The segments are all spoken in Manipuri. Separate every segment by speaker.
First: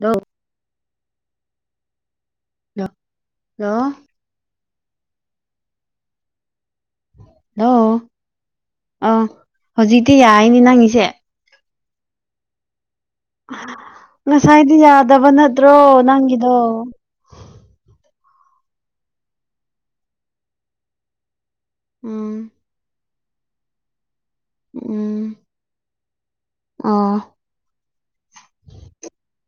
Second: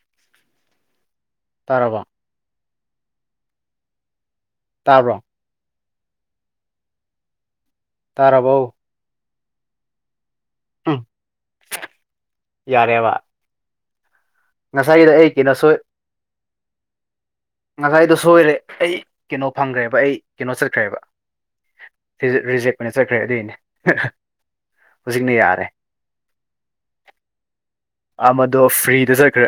Speaker 1: ꯍꯜꯂꯣ
Speaker 2: ꯇꯥꯔꯕꯣ
Speaker 1: ꯂꯣ ꯍꯜꯂꯣ
Speaker 2: ꯇꯥꯕ꯭ꯔꯣ
Speaker 1: ꯍꯜꯂꯣ
Speaker 2: ꯇꯥꯔꯕꯣ
Speaker 1: ꯑꯥ ꯍꯧꯖꯤꯛꯇꯤ ꯌꯥꯏꯅꯦ ꯅꯪꯒꯤꯁꯦ
Speaker 2: ꯌꯥꯔꯦꯕꯥ
Speaker 1: ꯉꯁꯥꯏꯗꯤ ꯌꯥꯗꯕ
Speaker 2: ꯑꯩ ꯀꯩꯅꯣ
Speaker 1: ꯅꯠꯇ꯭ꯔꯣ
Speaker 2: ꯁꯣꯏ
Speaker 1: ꯅꯪꯒꯤꯗꯣ
Speaker 2: ꯉꯁꯥꯏꯗꯣ ꯁꯣꯏꯔꯦ ꯑꯩ ꯀꯦꯅꯣ ꯐꯪꯈ꯭ꯔꯦꯕ ꯑꯩ ꯀꯦꯅꯣ ꯆꯠꯈ꯭ꯔꯦꯕ ꯔꯤ
Speaker 1: ꯎꯝ
Speaker 2: ꯔꯤꯖꯦꯛ ꯑꯣꯏꯅ ꯆꯠꯈ꯭ꯔꯦ ꯑꯗꯨꯏꯅꯦ ꯍꯧꯖꯤꯛꯅ
Speaker 1: ꯎꯝ
Speaker 2: ꯌꯥꯔꯦ
Speaker 1: ꯑꯣ
Speaker 2: ꯑꯃꯗꯣ ꯐ꯭ꯔꯤꯗ ꯆꯠꯈ꯭ꯔꯦ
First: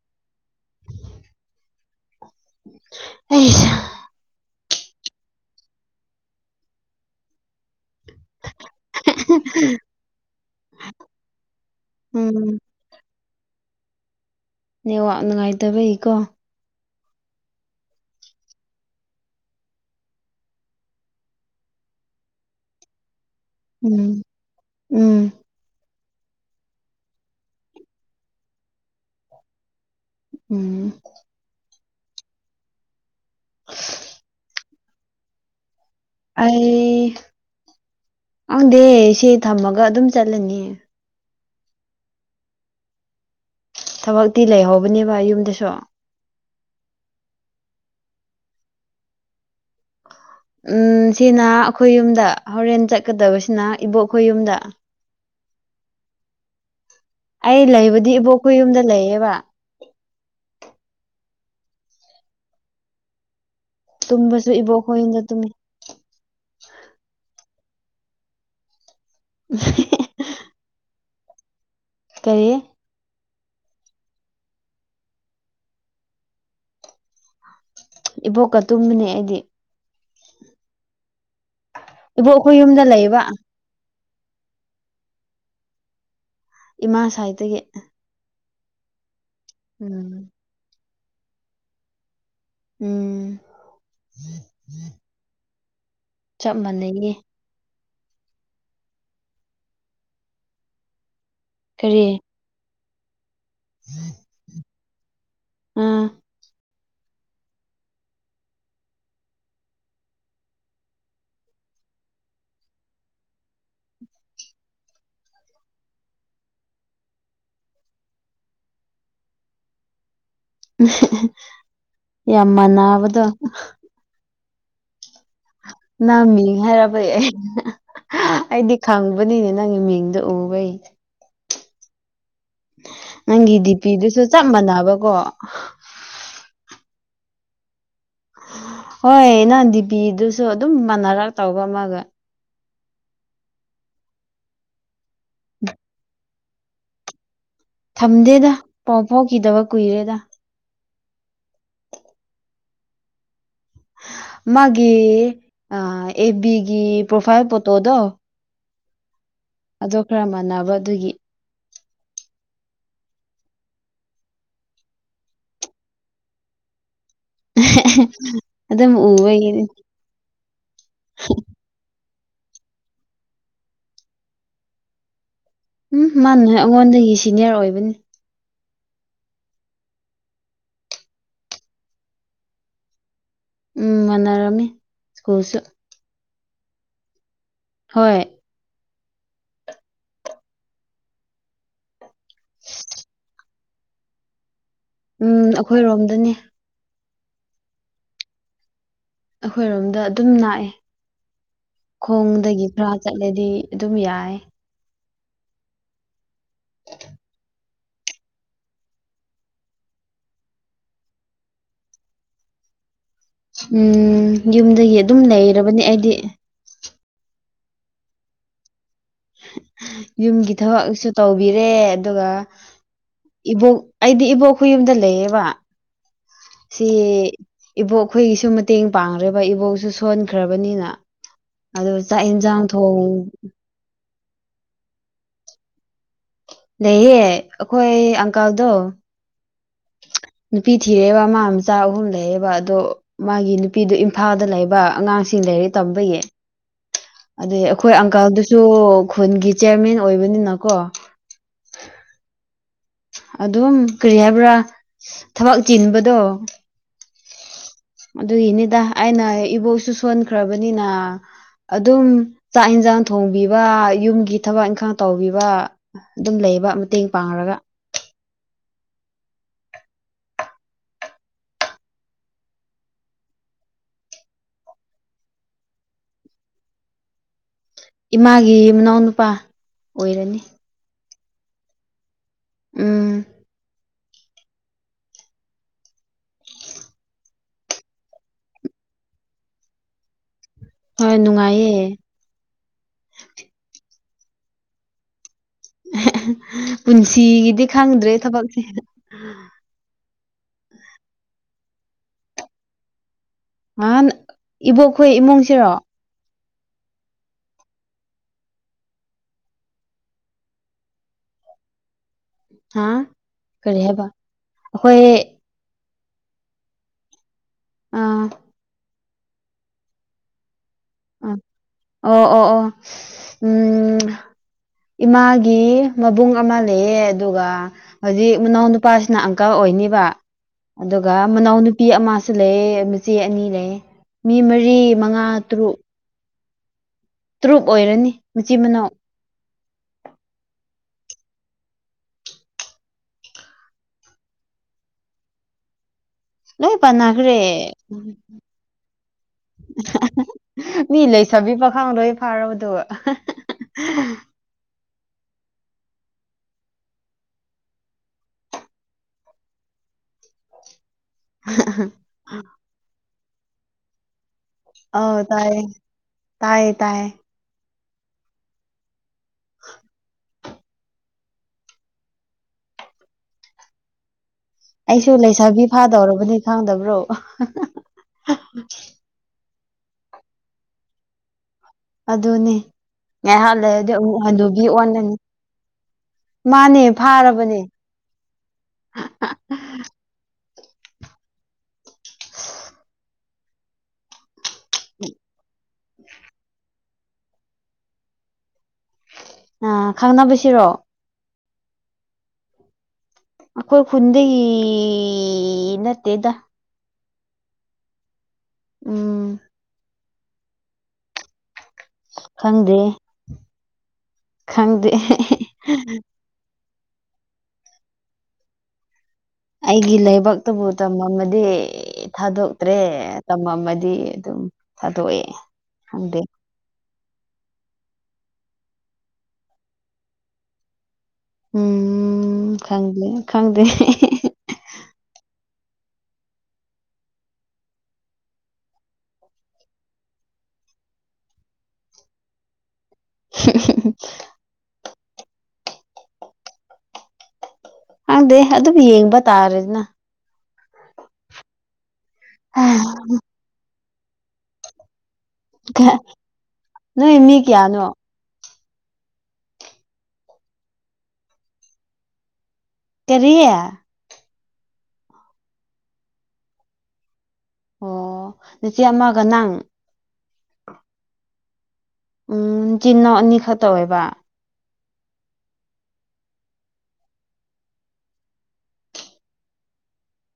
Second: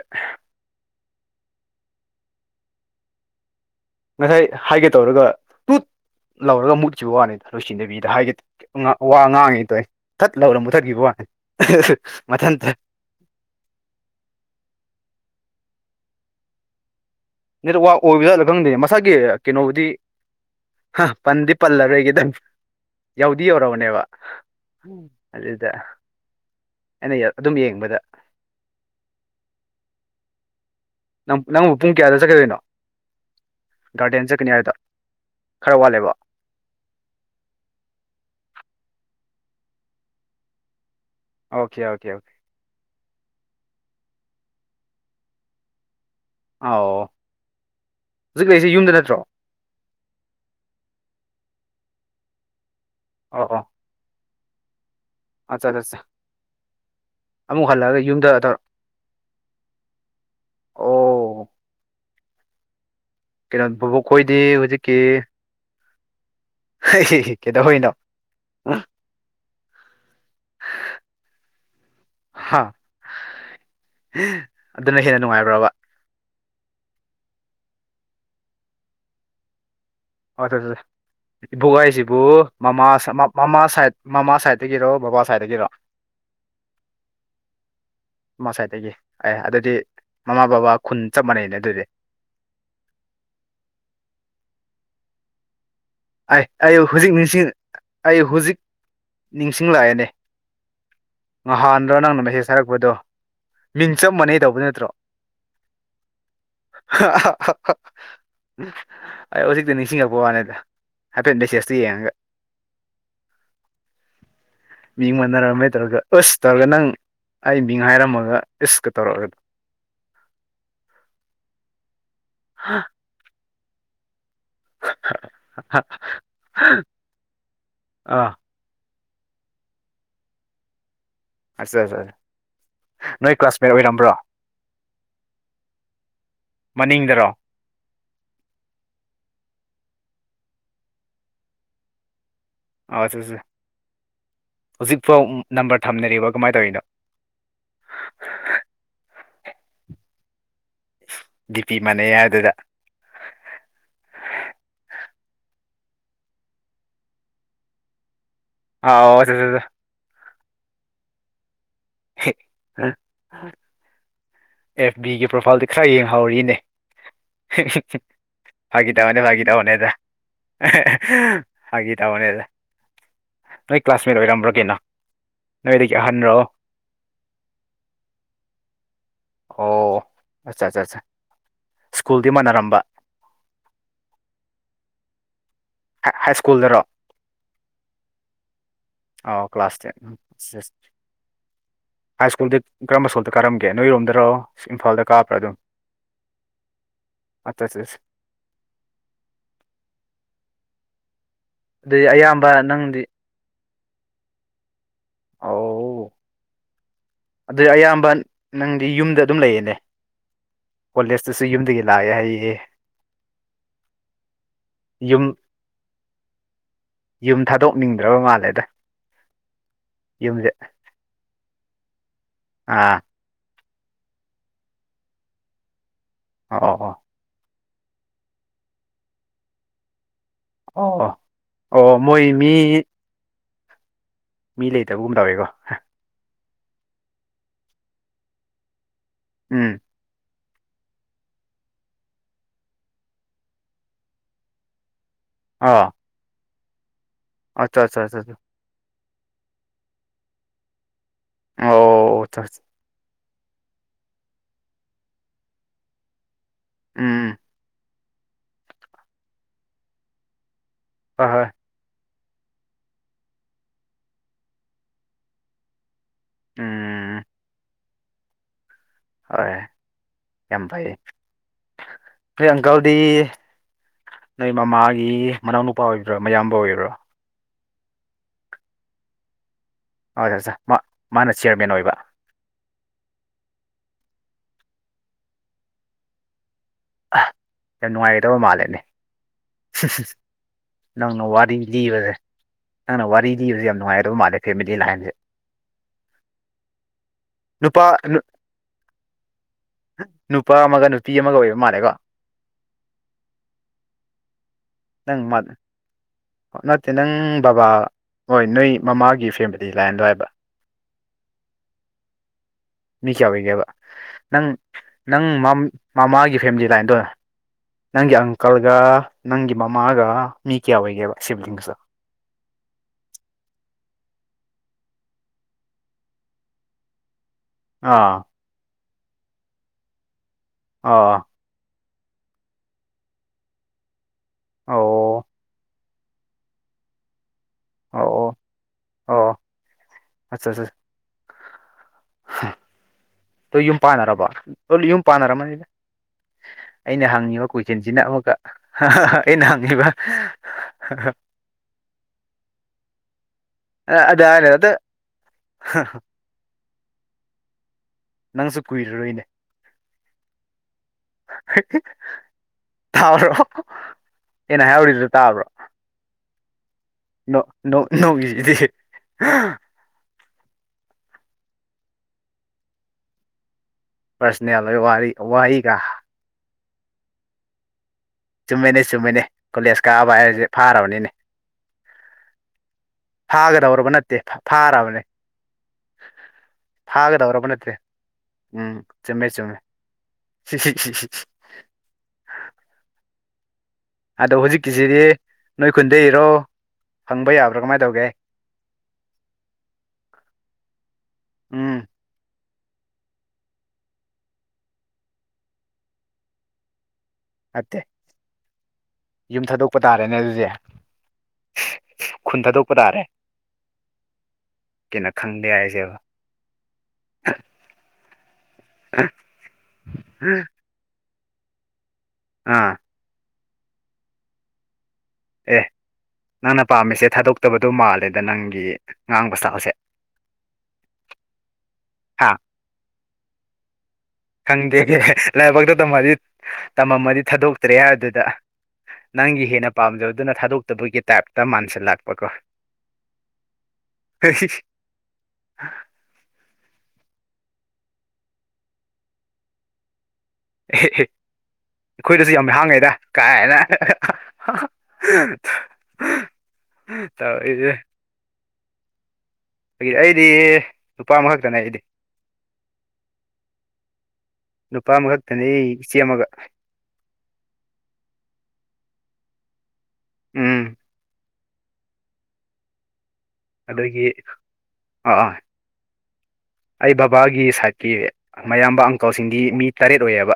Speaker 1: ꯑꯩꯁ
Speaker 2: ꯉꯁꯥꯏ ꯍꯥꯏꯒꯦ ꯇꯧꯔꯒ ꯇꯨꯠ ꯂꯧꯔꯒ ꯃꯨꯠꯈꯤꯕ ꯋꯥꯅꯤꯗ ꯂꯣꯏꯁꯤꯟꯗꯕꯤ ꯍꯥꯏꯒꯦ ꯉꯥ ꯋꯥ ꯉꯥꯡꯉꯤ ꯇꯣꯛꯑꯦ ꯊꯠ ꯂꯧꯅ ꯃꯨꯊꯠꯈꯤꯕ ꯋꯥꯅꯤ ꯍ ꯍ
Speaker 1: ꯎꯝ
Speaker 2: ꯃꯊꯟꯇ [inaudible]
Speaker 1: ꯅꯦꯠꯋꯥꯔꯛ ꯅꯨꯡꯉꯥꯏꯇꯕꯒꯤꯀꯣ
Speaker 2: ꯅꯦꯠꯋꯥꯔꯛ ꯑꯣꯏꯕ ꯖꯥꯠꯂ ꯈꯪꯗꯦ ꯃꯁꯥꯒꯤ ꯀꯩꯅꯣꯕꯨꯗꯤ ꯍꯥ ꯄꯟꯗꯤ ꯄꯜꯂꯔꯣꯢꯒꯦꯗ ꯌꯧꯗꯤ ꯌꯧꯔꯕꯅꯦꯕ
Speaker 1: ꯎꯝ ꯎꯝ
Speaker 2: ꯑꯗꯨꯗ ꯑꯩꯅ ꯑꯗꯨꯝ ꯌꯦꯡꯕꯗ
Speaker 1: ꯎꯝ
Speaker 2: ꯅꯪ ꯅꯪꯕꯨ ꯄꯨꯡ ꯀꯌꯥꯗ ꯆꯠꯀꯗꯣꯏꯅꯣ ꯒꯥꯔꯗꯦꯟ ꯆꯠꯀꯅꯤ ꯍꯥꯏꯗꯣ ꯈꯔ ꯋꯥꯂꯦꯕ
Speaker 1: ꯑꯩ ꯈꯪꯗꯦ ꯁꯤ ꯊꯝꯃꯒ ꯑꯗꯨꯝ ꯆꯠꯂꯅꯤ
Speaker 2: ꯑꯣꯀꯦ ꯑꯣꯀꯦ ꯑꯣꯀꯦ
Speaker 1: ꯊꯕꯛꯇꯤ ꯂꯩꯍꯧꯕꯅꯦꯕ ꯌꯨꯝꯗꯁꯨ
Speaker 2: ꯑꯥꯎ ꯍꯧꯖꯤꯛ ꯂꯩꯔꯤꯁꯦ ꯌꯨꯝꯗ ꯅꯠꯇ꯭ꯔꯣ
Speaker 1: ꯎꯝ ꯁꯤꯅ ꯑꯩꯈꯣꯏ ꯌꯨꯝꯗ ꯍꯣꯔꯦꯟ
Speaker 2: ꯑꯣ ꯑꯣ
Speaker 1: ꯆꯠꯀꯗꯕꯁꯤꯅ ꯏꯕꯣꯛꯈꯣꯏ ꯌꯨꯝꯗ
Speaker 2: ꯑꯠꯆꯥ ꯆꯥ ꯆꯥ
Speaker 1: ꯑꯩ ꯂꯩꯕꯗꯤ ꯏꯕꯣꯛꯈꯣꯏ ꯌꯨꯝꯗ ꯂꯩꯌꯦꯕ
Speaker 2: ꯑꯣ ꯀꯩꯅꯣ ꯕꯣꯕꯣꯛ ꯈꯣꯏꯗꯤ
Speaker 1: ꯇꯨꯝꯕꯁꯨ ꯏꯕꯣꯛꯈꯣꯏ
Speaker 2: ꯍꯧꯖꯤꯛꯀꯤ
Speaker 1: ꯌꯨꯝꯗ ꯇꯨꯝꯃꯦ
Speaker 2: ꯍꯩ ꯀꯩꯗꯧꯔꯤꯅꯣ
Speaker 1: [unintelligible] ꯀꯩ
Speaker 2: ꯍꯥ ꯑꯗꯨꯅ ꯍꯦꯟꯅ ꯅꯨꯡꯉꯥꯏꯕ꯭ꯔꯕ
Speaker 1: ꯏꯕꯣꯛꯀ ꯇꯨꯝꯕꯅꯦ ꯑꯩꯗꯤ
Speaker 2: ꯑꯆꯥꯆꯥ ꯏꯕꯣꯛ ꯍꯥꯢꯁꯤꯕꯨ
Speaker 1: ꯏꯕꯣꯛ ꯑꯩꯈꯣꯏ ꯌꯨꯝꯗ
Speaker 2: ꯃꯃꯥ ꯁ
Speaker 1: ꯂꯩꯕ
Speaker 2: ꯃꯃꯥ ꯁꯥꯏꯠ ꯃꯃꯥ ꯁꯥꯏꯠꯇꯒꯤꯔꯣ ꯕꯕꯥ ꯁꯥꯏꯠꯇꯒꯤꯔꯣ
Speaker 1: ꯏꯃꯥ ꯁꯥꯏꯠꯇꯒꯤ
Speaker 2: ꯃꯥ ꯁꯥꯏꯠꯇꯒꯤ ꯑꯦ ꯑꯗꯨꯗꯤ
Speaker 1: ꯎꯝ
Speaker 2: ꯃꯃꯥ ꯕꯕꯥ ꯈꯨꯟ ꯆꯞ ꯃꯥꯟꯅꯩꯅꯦ ꯑꯗꯨꯗꯤ
Speaker 1: ꯎꯝ
Speaker 2: ꯑꯩ
Speaker 1: ꯆꯞ
Speaker 2: ꯑꯌꯨ
Speaker 1: ꯃꯥꯟꯅꯩꯌꯦ
Speaker 2: ꯍꯨꯖꯤꯛ ꯅꯤꯡꯁꯤꯡ ꯑꯩ ꯍꯨꯖꯤꯛ ꯅꯤꯡꯁꯤꯡꯂꯛꯑꯦꯅꯦ ꯅꯍꯥꯟꯔꯥ
Speaker 1: ꯀꯔꯤ
Speaker 2: ꯅꯪꯅ ꯃꯦꯁꯦꯖ ꯊꯥꯔꯛꯄꯗꯣ ꯃꯤꯡ ꯆꯞ ꯃꯥꯟꯅꯩ ꯇꯧꯕ ꯅꯠꯇ꯭ꯔꯣ
Speaker 1: ꯑꯥ
Speaker 2: ꯍꯥꯍꯥꯍꯥ ꯑꯩ ꯍꯨꯖꯤꯛꯇꯤ ꯅꯤꯡꯁꯤꯡꯉꯛꯄ ꯋꯥꯅꯤꯗ ꯍꯥꯢꯐꯦꯠ ꯃꯦꯁꯦꯁ ꯇ ꯌꯦꯡꯉꯒ ꯃꯤꯡ ꯃꯥꯟꯅꯔꯝꯃꯦ ꯇꯧꯔꯒ ꯑꯁ ꯇꯧꯔꯒ ꯅꯪ ꯑꯩ ꯃꯤꯡ ꯍꯥꯏꯔꯝꯃꯒ ꯏꯁ ꯀ ꯇꯧꯔꯛꯑ
Speaker 1: ꯌꯥꯝ ꯃꯥꯟꯅꯕꯗꯣ ꯅꯪ ꯃꯤꯡ ꯍꯥꯏꯔꯕꯩ
Speaker 2: ꯑꯥ
Speaker 1: ꯑꯩꯗꯤ ꯍꯪꯕꯅꯤꯅꯦ ꯅꯪꯒꯤ ꯃꯤꯡꯗꯣ ꯎꯕꯩ
Speaker 2: ꯑꯆꯥꯆꯥ
Speaker 1: ꯅꯪꯒꯤ ꯗꯤꯄꯤꯗꯨꯁꯨ ꯆꯞ ꯃꯥꯟꯅꯕꯀꯣ
Speaker 2: ꯃꯅꯤꯡꯗꯔꯣ
Speaker 1: ꯍꯣꯏ ꯅꯪ ꯗꯤꯄꯤꯗꯨꯁꯨ ꯑꯗꯨꯝ ꯃꯥꯟꯅꯔꯞ ꯇꯧꯕ ꯑꯃꯒ
Speaker 2: ꯑꯆꯥꯆꯥ ꯍꯨꯖꯤꯛꯐꯥꯎ ꯅꯝꯕꯔ ꯊꯝꯅꯔꯤꯕ ꯀꯃꯥꯏ ꯇꯧꯔꯤꯅꯣ
Speaker 1: ꯊꯝꯗꯦꯗ ꯄꯥꯎ ꯐꯥꯎꯈꯤꯗꯕ ꯀꯨꯏꯔꯦꯗ
Speaker 2: ꯗꯤꯄꯤ ꯃꯥꯟꯅꯩ ꯍꯥꯏꯗꯨꯗ
Speaker 1: ꯃꯥꯒꯤ ꯑꯥ ꯑꯦꯐꯕꯤꯒꯤ ꯄ꯭ꯔꯣꯐꯥꯏꯜ ꯄꯣꯇꯣꯗꯣ
Speaker 2: ꯑꯧ
Speaker 1: ꯑꯗꯣ ꯈꯔ ꯃꯥꯟꯅꯕ ꯑꯗꯨꯒꯤ
Speaker 2: ꯍꯦ ꯑꯦꯐ ꯕꯤꯒꯤ ꯄ꯭ꯔꯣꯐꯥꯏꯜꯗꯤ ꯈꯔ ꯌꯦꯡꯍꯧꯋꯤꯅꯦ ꯍꯦ ꯍꯦ ꯍꯦ
Speaker 1: ꯑꯗꯨꯝ
Speaker 2: ꯐꯥꯒꯤ ꯇꯧꯕꯅꯦ ꯐꯥꯒꯤ
Speaker 1: ꯎꯕꯒꯤꯅꯤ
Speaker 2: ꯇꯧꯕꯅꯦꯗ ꯑꯍꯦ ꯍꯦ ꯐꯥꯒꯤ ꯇꯧꯕꯅꯦꯗꯥ ꯅꯣꯏ ꯀ꯭ꯂꯥꯁꯃꯦꯠ ꯑꯣꯏꯔꯝꯕ꯭ꯔꯣ ꯀꯦꯅꯣ ꯅꯣꯏꯗꯒꯤ
Speaker 1: ꯎꯝ
Speaker 2: ꯑꯍꯟ ꯔꯣ
Speaker 1: ꯃꯥꯅ ꯑꯩꯉꯣꯟꯗꯒꯤ ꯁꯤꯅꯤꯌꯔ ꯑꯣꯏꯕꯅꯤ
Speaker 2: ꯑꯣ ꯑꯆꯥ ꯆꯥ ꯆꯥ ꯁ꯭ꯀꯨꯜꯗꯤ ꯃꯥꯟꯅꯔꯝꯕ
Speaker 1: ꯎꯝ ꯃꯥꯟꯅꯔꯝꯃꯤ ꯁ꯭ꯀꯨꯜꯁꯨ
Speaker 2: ꯍꯥꯏ ꯁ꯭ꯀꯨꯜꯗꯔꯣ
Speaker 1: ꯍꯣꯏ
Speaker 2: ꯑꯥꯎ ꯀ꯭ꯂꯥꯁ ꯇꯨꯋꯦꯠ ꯍꯥꯏ ꯁ꯭ꯀꯨꯜ ꯗꯤ ꯀꯔꯝꯕ ꯁ꯭ꯀꯨꯜꯗ ꯀꯥꯔꯝ ꯒꯦ ꯅꯣꯏꯔꯣꯝꯗꯔꯣ ꯏꯝꯐꯥꯜꯗ
Speaker 1: ꯎꯝ ꯑꯈꯣꯏꯔꯣꯝꯗꯅꯦ
Speaker 2: ꯑꯆꯥ ꯆꯥ ꯆꯥ
Speaker 1: ꯑꯈꯣꯏꯔꯣꯝꯗ ꯑꯗꯨꯝ ꯅꯥꯛꯑꯦ
Speaker 2: ꯑꯗꯨꯗꯤ ꯑꯌꯥꯝꯕ
Speaker 1: ꯈꯣꯡꯗꯒꯤ ꯈ꯭ꯔꯥ
Speaker 2: ꯅꯪꯗꯤ
Speaker 1: ꯆꯠꯂꯗꯤ ꯑꯗꯨꯝ ꯌꯥꯏ
Speaker 2: ꯑꯧ ꯗꯤ ꯑꯌꯥꯝꯕ ꯅꯪꯗꯤ ꯌꯨꯝꯗ ꯑꯗꯨꯝ ꯂꯩꯌꯦꯅꯦ ꯀꯣꯂꯦꯖꯇꯁꯨ ꯌꯨꯝꯗꯒꯤ ꯂꯥꯛꯑꯦ ꯍꯥꯏꯌꯦꯌꯦ
Speaker 1: ꯎꯝ ꯌꯨꯝꯗꯒꯤ ꯑꯗꯨꯝ
Speaker 2: ꯌꯨꯝ
Speaker 1: ꯂꯩꯔꯕꯅꯤ ꯑꯩꯗꯤ
Speaker 2: ꯌꯨꯝ ꯊꯥꯗꯣꯛꯅꯤꯡꯗ꯭ꯔꯕ ꯃꯥꯜꯂꯦꯗꯥ
Speaker 1: ꯌꯨꯝꯒꯤ ꯊꯕꯛꯁꯨ ꯇꯧꯕꯤꯔꯦ ꯑꯗꯨꯒ
Speaker 2: ꯑꯥ
Speaker 1: ꯏꯕꯣꯛ ꯑꯩꯗꯤ ꯏꯕꯣꯛ ꯈꯣꯏꯌꯨꯝꯗ ꯂꯩꯌꯦꯕ
Speaker 2: ꯑꯣ
Speaker 1: ꯁꯤ
Speaker 2: ꯑꯣ
Speaker 1: ꯏꯕꯣꯛꯈꯣꯏꯒꯤꯁꯨ ꯃꯇꯦꯡ ꯄꯥꯡꯔꯦꯕ ꯏꯕꯣꯛꯁꯨ ꯁꯣꯟ ꯈ꯭ꯔꯕꯅꯤꯅꯥ
Speaker 2: ꯑꯣ
Speaker 1: ꯑꯗꯨ
Speaker 2: ꯑꯣ
Speaker 1: ꯆꯥꯛ
Speaker 2: ꯃꯣꯏ ꯃꯤ
Speaker 1: ꯏꯟꯖꯥꯡ ꯊꯣꯡ
Speaker 2: ꯃꯤ ꯂꯩꯇꯕꯒꯨꯝ ꯇꯧꯋꯦꯀꯣ
Speaker 1: ꯂꯩꯌꯦ ꯑꯈꯣꯏ ꯑꯪꯀꯜꯗꯣ
Speaker 2: ꯎꯝ
Speaker 1: ꯅꯨꯄꯤ ꯊꯤꯔꯦꯕ ꯃꯥ ꯃꯆꯥ ꯑꯍꯨꯝ ꯂꯩꯌꯦꯕꯥ ꯑꯗꯣ ꯃꯥꯒꯤ ꯅꯨꯄꯤꯗꯣ ꯏꯝꯐꯥꯜꯗ ꯂꯩꯕ ꯑꯉꯥꯡ ꯁꯤꯡ ꯂꯩꯔꯤꯛ
Speaker 2: ꯑꯥ
Speaker 1: ꯇꯝꯕꯒꯤ ꯑꯗꯨꯏ
Speaker 2: ꯑꯠꯆꯥ
Speaker 1: ꯑꯈꯣꯏ
Speaker 2: ꯑꯠꯆꯥ ꯑꯠꯆꯥ
Speaker 1: ꯑꯪꯀꯜꯗꯨꯁꯨ ꯈꯨꯟꯒꯤ ꯆꯤꯌꯔꯃꯦꯟ ꯑꯣꯏꯕꯅꯤꯅꯀꯣ
Speaker 2: ꯑꯣ ꯆꯥ
Speaker 1: ꯑꯗꯨꯝ ꯀ꯭ꯔꯤ ꯍꯥꯏꯕ꯭ꯔꯥ ꯊꯕꯛ ꯆꯤꯟꯕꯗꯣ
Speaker 2: ꯎꯝ
Speaker 1: ꯑꯗꯨꯒꯤꯅꯤꯗꯥ ꯑꯩꯅꯥ ꯏꯕꯣꯛꯁꯨ ꯁꯣꯟꯈ꯭ꯔꯕꯅꯤꯅꯥ
Speaker 2: ꯍꯣꯏ ꯍꯣꯏ
Speaker 1: ꯑꯗꯨꯝ ꯆꯥꯛ ꯑꯦꯟꯖꯥꯡ ꯊꯣꯡꯕꯤꯕꯥ ꯌꯨꯝꯒꯤ ꯊꯕꯛ ꯏꯪꯈꯥꯡ ꯇꯧꯕꯤꯕꯥ ꯑꯗꯨꯝ ꯂꯩꯕꯥ ꯃꯇꯦꯡ
Speaker 2: ꯎꯝ
Speaker 1: ꯄꯥꯡꯔꯒꯥ
Speaker 2: ꯍꯣꯏ ꯌꯥꯝ ꯐꯩꯌꯦ ꯅꯣꯢ ꯑꯪꯀꯜꯗꯤ ꯅꯣꯏ ꯃꯃꯥꯒꯤ ꯃꯅꯥꯎ ꯅꯨꯨꯄꯥ ꯑꯣꯏꯕ꯭ꯔꯥ ꯃꯌꯥꯝꯕ ꯑꯣꯏꯕ꯭ꯔꯣ
Speaker 1: ꯏꯃꯥꯒꯤ ꯃꯅꯥꯎ ꯅꯨꯄꯥ
Speaker 2: ꯑ ꯑꯆꯥ ꯃꯥ ꯃꯥꯅ ꯆꯤꯌꯔꯃꯦꯟ ꯑꯣꯏꯕ
Speaker 1: ꯎꯝ
Speaker 2: ꯑꯥ ꯌꯥꯝ ꯅꯨꯡꯉꯥꯏꯒꯗꯕ ꯃꯥꯜꯂꯦꯅꯦ ꯍꯨꯝ ꯍꯨꯝ
Speaker 1: ꯍꯣꯏ
Speaker 2: ꯅꯪꯅ ꯋꯥꯔꯤ
Speaker 1: ꯅꯨꯡꯉꯥꯏꯌꯦ
Speaker 2: ꯂꯤꯕꯖꯦ ꯅꯪꯅ ꯋꯥꯔꯤ ꯂꯤꯕꯖꯦ ꯌꯥꯝ ꯅꯨꯡꯉꯥꯏꯌꯦ ꯗꯨ ꯃꯥꯜꯂꯦ ꯐꯦꯃꯤꯂꯤ ꯍꯥꯢꯕꯖꯦ
Speaker 1: ꯑꯍꯦ ꯍꯦ ꯄꯨꯟꯁꯤꯒꯤꯗꯤ
Speaker 2: ꯅꯨꯄꯥ
Speaker 1: ꯈꯪꯗ꯭ꯔꯤ
Speaker 2: ꯅꯨ
Speaker 1: ꯊꯕꯛꯁꯦ
Speaker 2: ꯅꯨꯄꯥ ꯑꯃꯒ ꯅꯨꯄꯤ ꯑꯃꯒ ꯑꯣꯏꯕ ꯃꯥꯜꯂꯦꯀꯣ
Speaker 1: ꯅꯥꯍꯟ ꯏꯕꯣꯛꯈꯣꯏ
Speaker 2: ꯅꯪ ꯃꯥ
Speaker 1: ꯏꯃꯨꯡꯁꯤꯔꯣ
Speaker 2: ꯅꯠꯇꯦ ꯅꯪ ꯕꯕꯥ ꯍꯣꯏ ꯅꯣꯏ ꯃꯃꯥꯒꯤ ꯐꯦꯃꯤꯂꯤ ꯂꯥꯏꯟꯗꯣ ꯍꯥꯏꯕ
Speaker 1: ꯍꯥ
Speaker 2: ꯃꯤ ꯀꯌꯥ ꯑꯣꯏꯒꯦꯕ
Speaker 1: ꯀꯔꯤ ꯍꯥꯏꯕ
Speaker 2: ꯅꯪ
Speaker 1: ꯑꯩꯈꯣꯏ
Speaker 2: ꯅꯪ ꯃꯝ ꯃꯥꯃꯥꯒꯤ ꯐꯦꯃꯤꯂꯤ ꯂꯥꯏꯟꯗꯣ ꯅꯪꯒꯤ
Speaker 1: ꯑꯥ
Speaker 2: ꯑꯪꯀꯜꯒꯥ ꯅꯪꯒꯤ ꯃꯥꯃꯥꯒ ꯃꯤ ꯀꯌꯥ ꯑꯣꯏ
Speaker 1: ꯎꯝ ꯑꯣ ꯑꯣ ꯑꯣ ꯎꯝ ꯏꯃꯥꯒꯤ ꯃꯕꯨꯡ ꯑꯃ ꯂꯩꯌꯦ ꯑꯗꯨꯒ
Speaker 2: ꯑꯥ
Speaker 1: ꯍꯧꯖꯤꯛ ꯃꯅꯥꯎꯅꯨ ꯄꯥꯁꯤꯅ ꯑꯪꯀꯜ ꯑꯣꯏꯅꯤꯕ ꯑꯗꯨꯒ
Speaker 2: ꯑꯥ
Speaker 1: ꯃꯅꯥꯎꯅꯨ ꯄꯤ ꯑꯃꯁꯨ ꯂꯩꯌꯦ ꯃꯆꯦ ꯑꯅꯤ ꯂꯩꯌꯦ ꯃꯤ ꯃꯔꯤ
Speaker 2: ꯑꯣ
Speaker 1: ꯃꯉꯥ ꯇꯔꯨꯛ ꯇ꯭ꯔꯨꯨꯛ ꯑꯣꯏꯔꯅꯤ
Speaker 2: ꯑꯣ
Speaker 1: ꯃꯆꯤꯟ ꯃꯅꯥꯎ
Speaker 2: ꯑꯣ ꯂꯣꯢ ꯌꯨꯝ ꯄꯥꯟꯅꯔꯕꯣ ꯂꯣꯢ ꯌꯨꯝ ꯄꯥꯟꯅꯔꯃꯅꯤꯗ
Speaker 1: ꯂꯣꯏ
Speaker 2: ꯑꯩꯅ
Speaker 1: ꯄꯥꯟꯅꯈ꯭ꯔꯦ
Speaker 2: ꯍꯪꯉꯤꯕ ꯀꯣꯏꯁꯟꯁꯤꯅ ꯑꯃꯨꯀꯛ ꯑꯩꯅ ꯍꯪꯉꯤꯕ
Speaker 1: ꯃꯤ ꯂꯩꯁꯥꯕꯤ ꯄꯥꯈꯪ ꯂꯣꯏ ꯐꯥꯔꯕꯗꯨꯕꯨ
Speaker 2: ꯑ ꯑꯗꯨ ꯍꯥꯏꯅꯨ ꯑꯗꯨ ꯅꯪꯁꯨ ꯀꯨꯏꯔꯔꯣꯏꯅꯦ ꯍꯤꯛ ꯍꯤꯛ ꯊꯥꯔꯣ ꯑꯩꯅ ꯍꯥꯏꯍꯧꯔꯤꯗꯨꯁꯨ
Speaker 1: ꯑꯧ
Speaker 2: ꯇꯥꯕ꯭ꯔꯣ
Speaker 1: ꯇꯥꯏꯌꯦ ꯇꯥꯏꯌꯦ ꯇꯥꯏꯌꯦ
Speaker 2: ꯅꯣꯛ ꯅꯣꯛꯏꯁꯤꯗꯤ ꯄꯔꯁꯅꯦꯜ ꯑꯣꯏꯕ ꯋꯥꯔꯤ
Speaker 1: ꯑꯩꯁꯨ ꯂꯩꯁꯥꯕꯤ
Speaker 2: ꯋꯥꯍꯩꯒ
Speaker 1: ꯐꯥꯗꯧꯔꯕꯅꯤ ꯈꯪꯗꯕ꯭ꯔꯣ
Speaker 2: ꯆꯨꯝꯃꯤꯅꯦ ꯆꯨꯝꯃꯤꯅꯦ ꯀꯣꯂꯦꯖ ꯀꯥꯕꯥ ꯍꯥꯏꯁꯦ ꯐꯥꯔꯕꯅꯤꯅꯦ
Speaker 1: ꯑꯗꯨꯅꯦ ꯉꯥꯏꯍꯥꯛ
Speaker 2: ꯐꯥꯒꯗꯧꯔꯕ
Speaker 1: ꯂꯩꯔꯗꯤ
Speaker 2: ꯅꯠꯇꯦ
Speaker 1: ꯑꯃꯨꯛ ꯍꯅꯨꯕꯤ
Speaker 2: ꯐꯥꯔꯕꯅꯦ
Speaker 1: ꯑꯣꯜꯂꯅꯤ ꯃꯥꯅꯦ
Speaker 2: ꯐꯥꯒꯗꯧꯔꯕ
Speaker 1: ꯐꯥꯔꯕꯅꯦ
Speaker 2: ꯅꯠꯇ꯭ꯔꯦ ꯍꯤꯛ ꯍꯤꯛ [unintelligible] ꯑꯗꯣ ꯍꯧꯖꯤꯛꯀꯤꯁꯤꯗꯤ ꯅꯣꯏ ꯈꯨꯟꯗꯩꯔꯣ ꯍꯪꯕ ꯌꯥꯕ꯭ꯔꯥ ꯀꯃꯥꯏꯅ ꯇꯧꯒꯦ
Speaker 1: ꯑ ꯈꯪꯅꯕꯁꯤꯔꯣ
Speaker 2: ꯎꯝ
Speaker 1: ꯑꯩꯈꯣꯏ ꯈꯨꯟꯗꯒꯤ ꯅꯠꯇꯦꯗ
Speaker 2: ꯅꯠꯇꯦ
Speaker 1: ꯎꯝ
Speaker 2: ꯌꯨꯝ ꯊꯥꯗꯣꯛꯄ ꯇꯥꯔꯦꯅꯦ ꯑꯗꯨꯗꯤ ꯈꯨꯟ ꯊꯥꯗꯣꯛꯄ
Speaker 1: ꯈꯪꯗꯦ
Speaker 2: ꯇꯥꯔꯦ
Speaker 1: ꯈꯪꯗꯦ
Speaker 2: ꯀꯩꯅꯣ ꯈꯪꯗꯦ ꯍꯥꯏꯁꯦꯕꯨ [unintelligible]
Speaker 1: ꯑꯩꯒꯤ ꯂꯥꯏꯕꯛꯇꯕꯨ ꯇꯝꯃꯝꯃꯗꯤ
Speaker 2: ꯑꯥ
Speaker 1: ꯊꯥꯗꯣꯛꯇ꯭ꯔꯦ ꯇꯝꯃꯝꯃꯗꯤ ꯑꯗꯨꯝ ꯊꯥꯗꯣꯛꯑꯦ
Speaker 2: ꯑꯦ
Speaker 1: ꯈꯪꯗꯦ
Speaker 2: ꯅꯪꯅ ꯄꯥꯝꯃꯤꯁꯦ ꯊꯥꯗꯣꯛꯇꯕꯗꯣ ꯃꯥꯜꯂꯦꯗ ꯅꯪꯒꯤ ꯉꯥꯡꯕ ꯏꯁꯇꯥꯜꯁꯦ
Speaker 1: ꯎꯝ ꯈꯪꯗꯦ ꯈꯪꯗꯦ
Speaker 2: ꯈꯪꯗꯦ ꯂꯥꯏꯕꯛꯇ ꯇꯝꯃꯗꯤ ꯇꯝꯃꯝꯃꯗꯤ ꯊꯥꯗꯣꯛꯇ꯭ꯔꯦ ꯍꯥꯏꯕꯗꯨꯗ ꯅꯪꯒꯤ ꯍꯦꯟꯅ ꯄꯥꯝꯖꯕꯗꯨꯅ ꯊꯥꯗꯣꯛꯇꯕꯒꯤ ꯇꯥꯏꯞꯇ ꯃꯥꯟꯁꯤꯜꯂꯛꯄꯀꯣ
Speaker 1: ꯍꯨꯝ ꯍꯨ ꯍꯨ
Speaker 2: [inaudible]
Speaker 1: ꯈꯪꯗꯦ ꯑꯗꯨꯝ ꯌꯦꯡꯕ ꯇꯥꯔꯦꯗꯅ
Speaker 2: ꯑꯦꯍꯦ ꯍꯦ ꯑꯩꯈꯣꯏꯗꯁꯨ ꯌꯥꯝꯍꯥꯡꯉꯤꯗ ꯀꯥꯏꯅ
Speaker 1: ꯅꯣꯏ ꯃꯤ
Speaker 2: ꯇꯧꯔꯤꯁꯦ
Speaker 1: ꯀꯌꯥꯅꯣ
Speaker 2: ꯑꯩꯗꯤ ꯅꯨꯄꯥ ꯑꯃꯈꯛꯇꯅꯦ ꯑꯩꯗꯤ
Speaker 1: ꯀꯔꯤ
Speaker 2: ꯅꯨꯄꯥ ꯑꯃꯈꯛꯇꯅꯤ ꯏꯆꯦ ꯑꯃꯒ
Speaker 1: ꯑꯣ ꯅꯆꯦ ꯑꯃꯒ ꯅꯪ
Speaker 2: ꯎꯝ
Speaker 1: ꯎꯝ ꯏꯆꯤꯟꯏꯅꯥꯎ ꯑꯅꯤꯈꯇ ꯑꯣꯏꯕ
Speaker 2: ꯑꯗꯨꯒꯤ ꯑꯥ ꯑꯥ ꯑꯩ ꯕꯕꯥꯒꯤ ꯁꯥꯏꯠꯀꯤ ꯃꯌꯥꯝꯕ ꯑꯪꯀꯜꯁꯤꯡꯒꯤ ꯃꯤ ꯇꯔꯦꯠ ꯑꯣꯏꯌꯦꯕ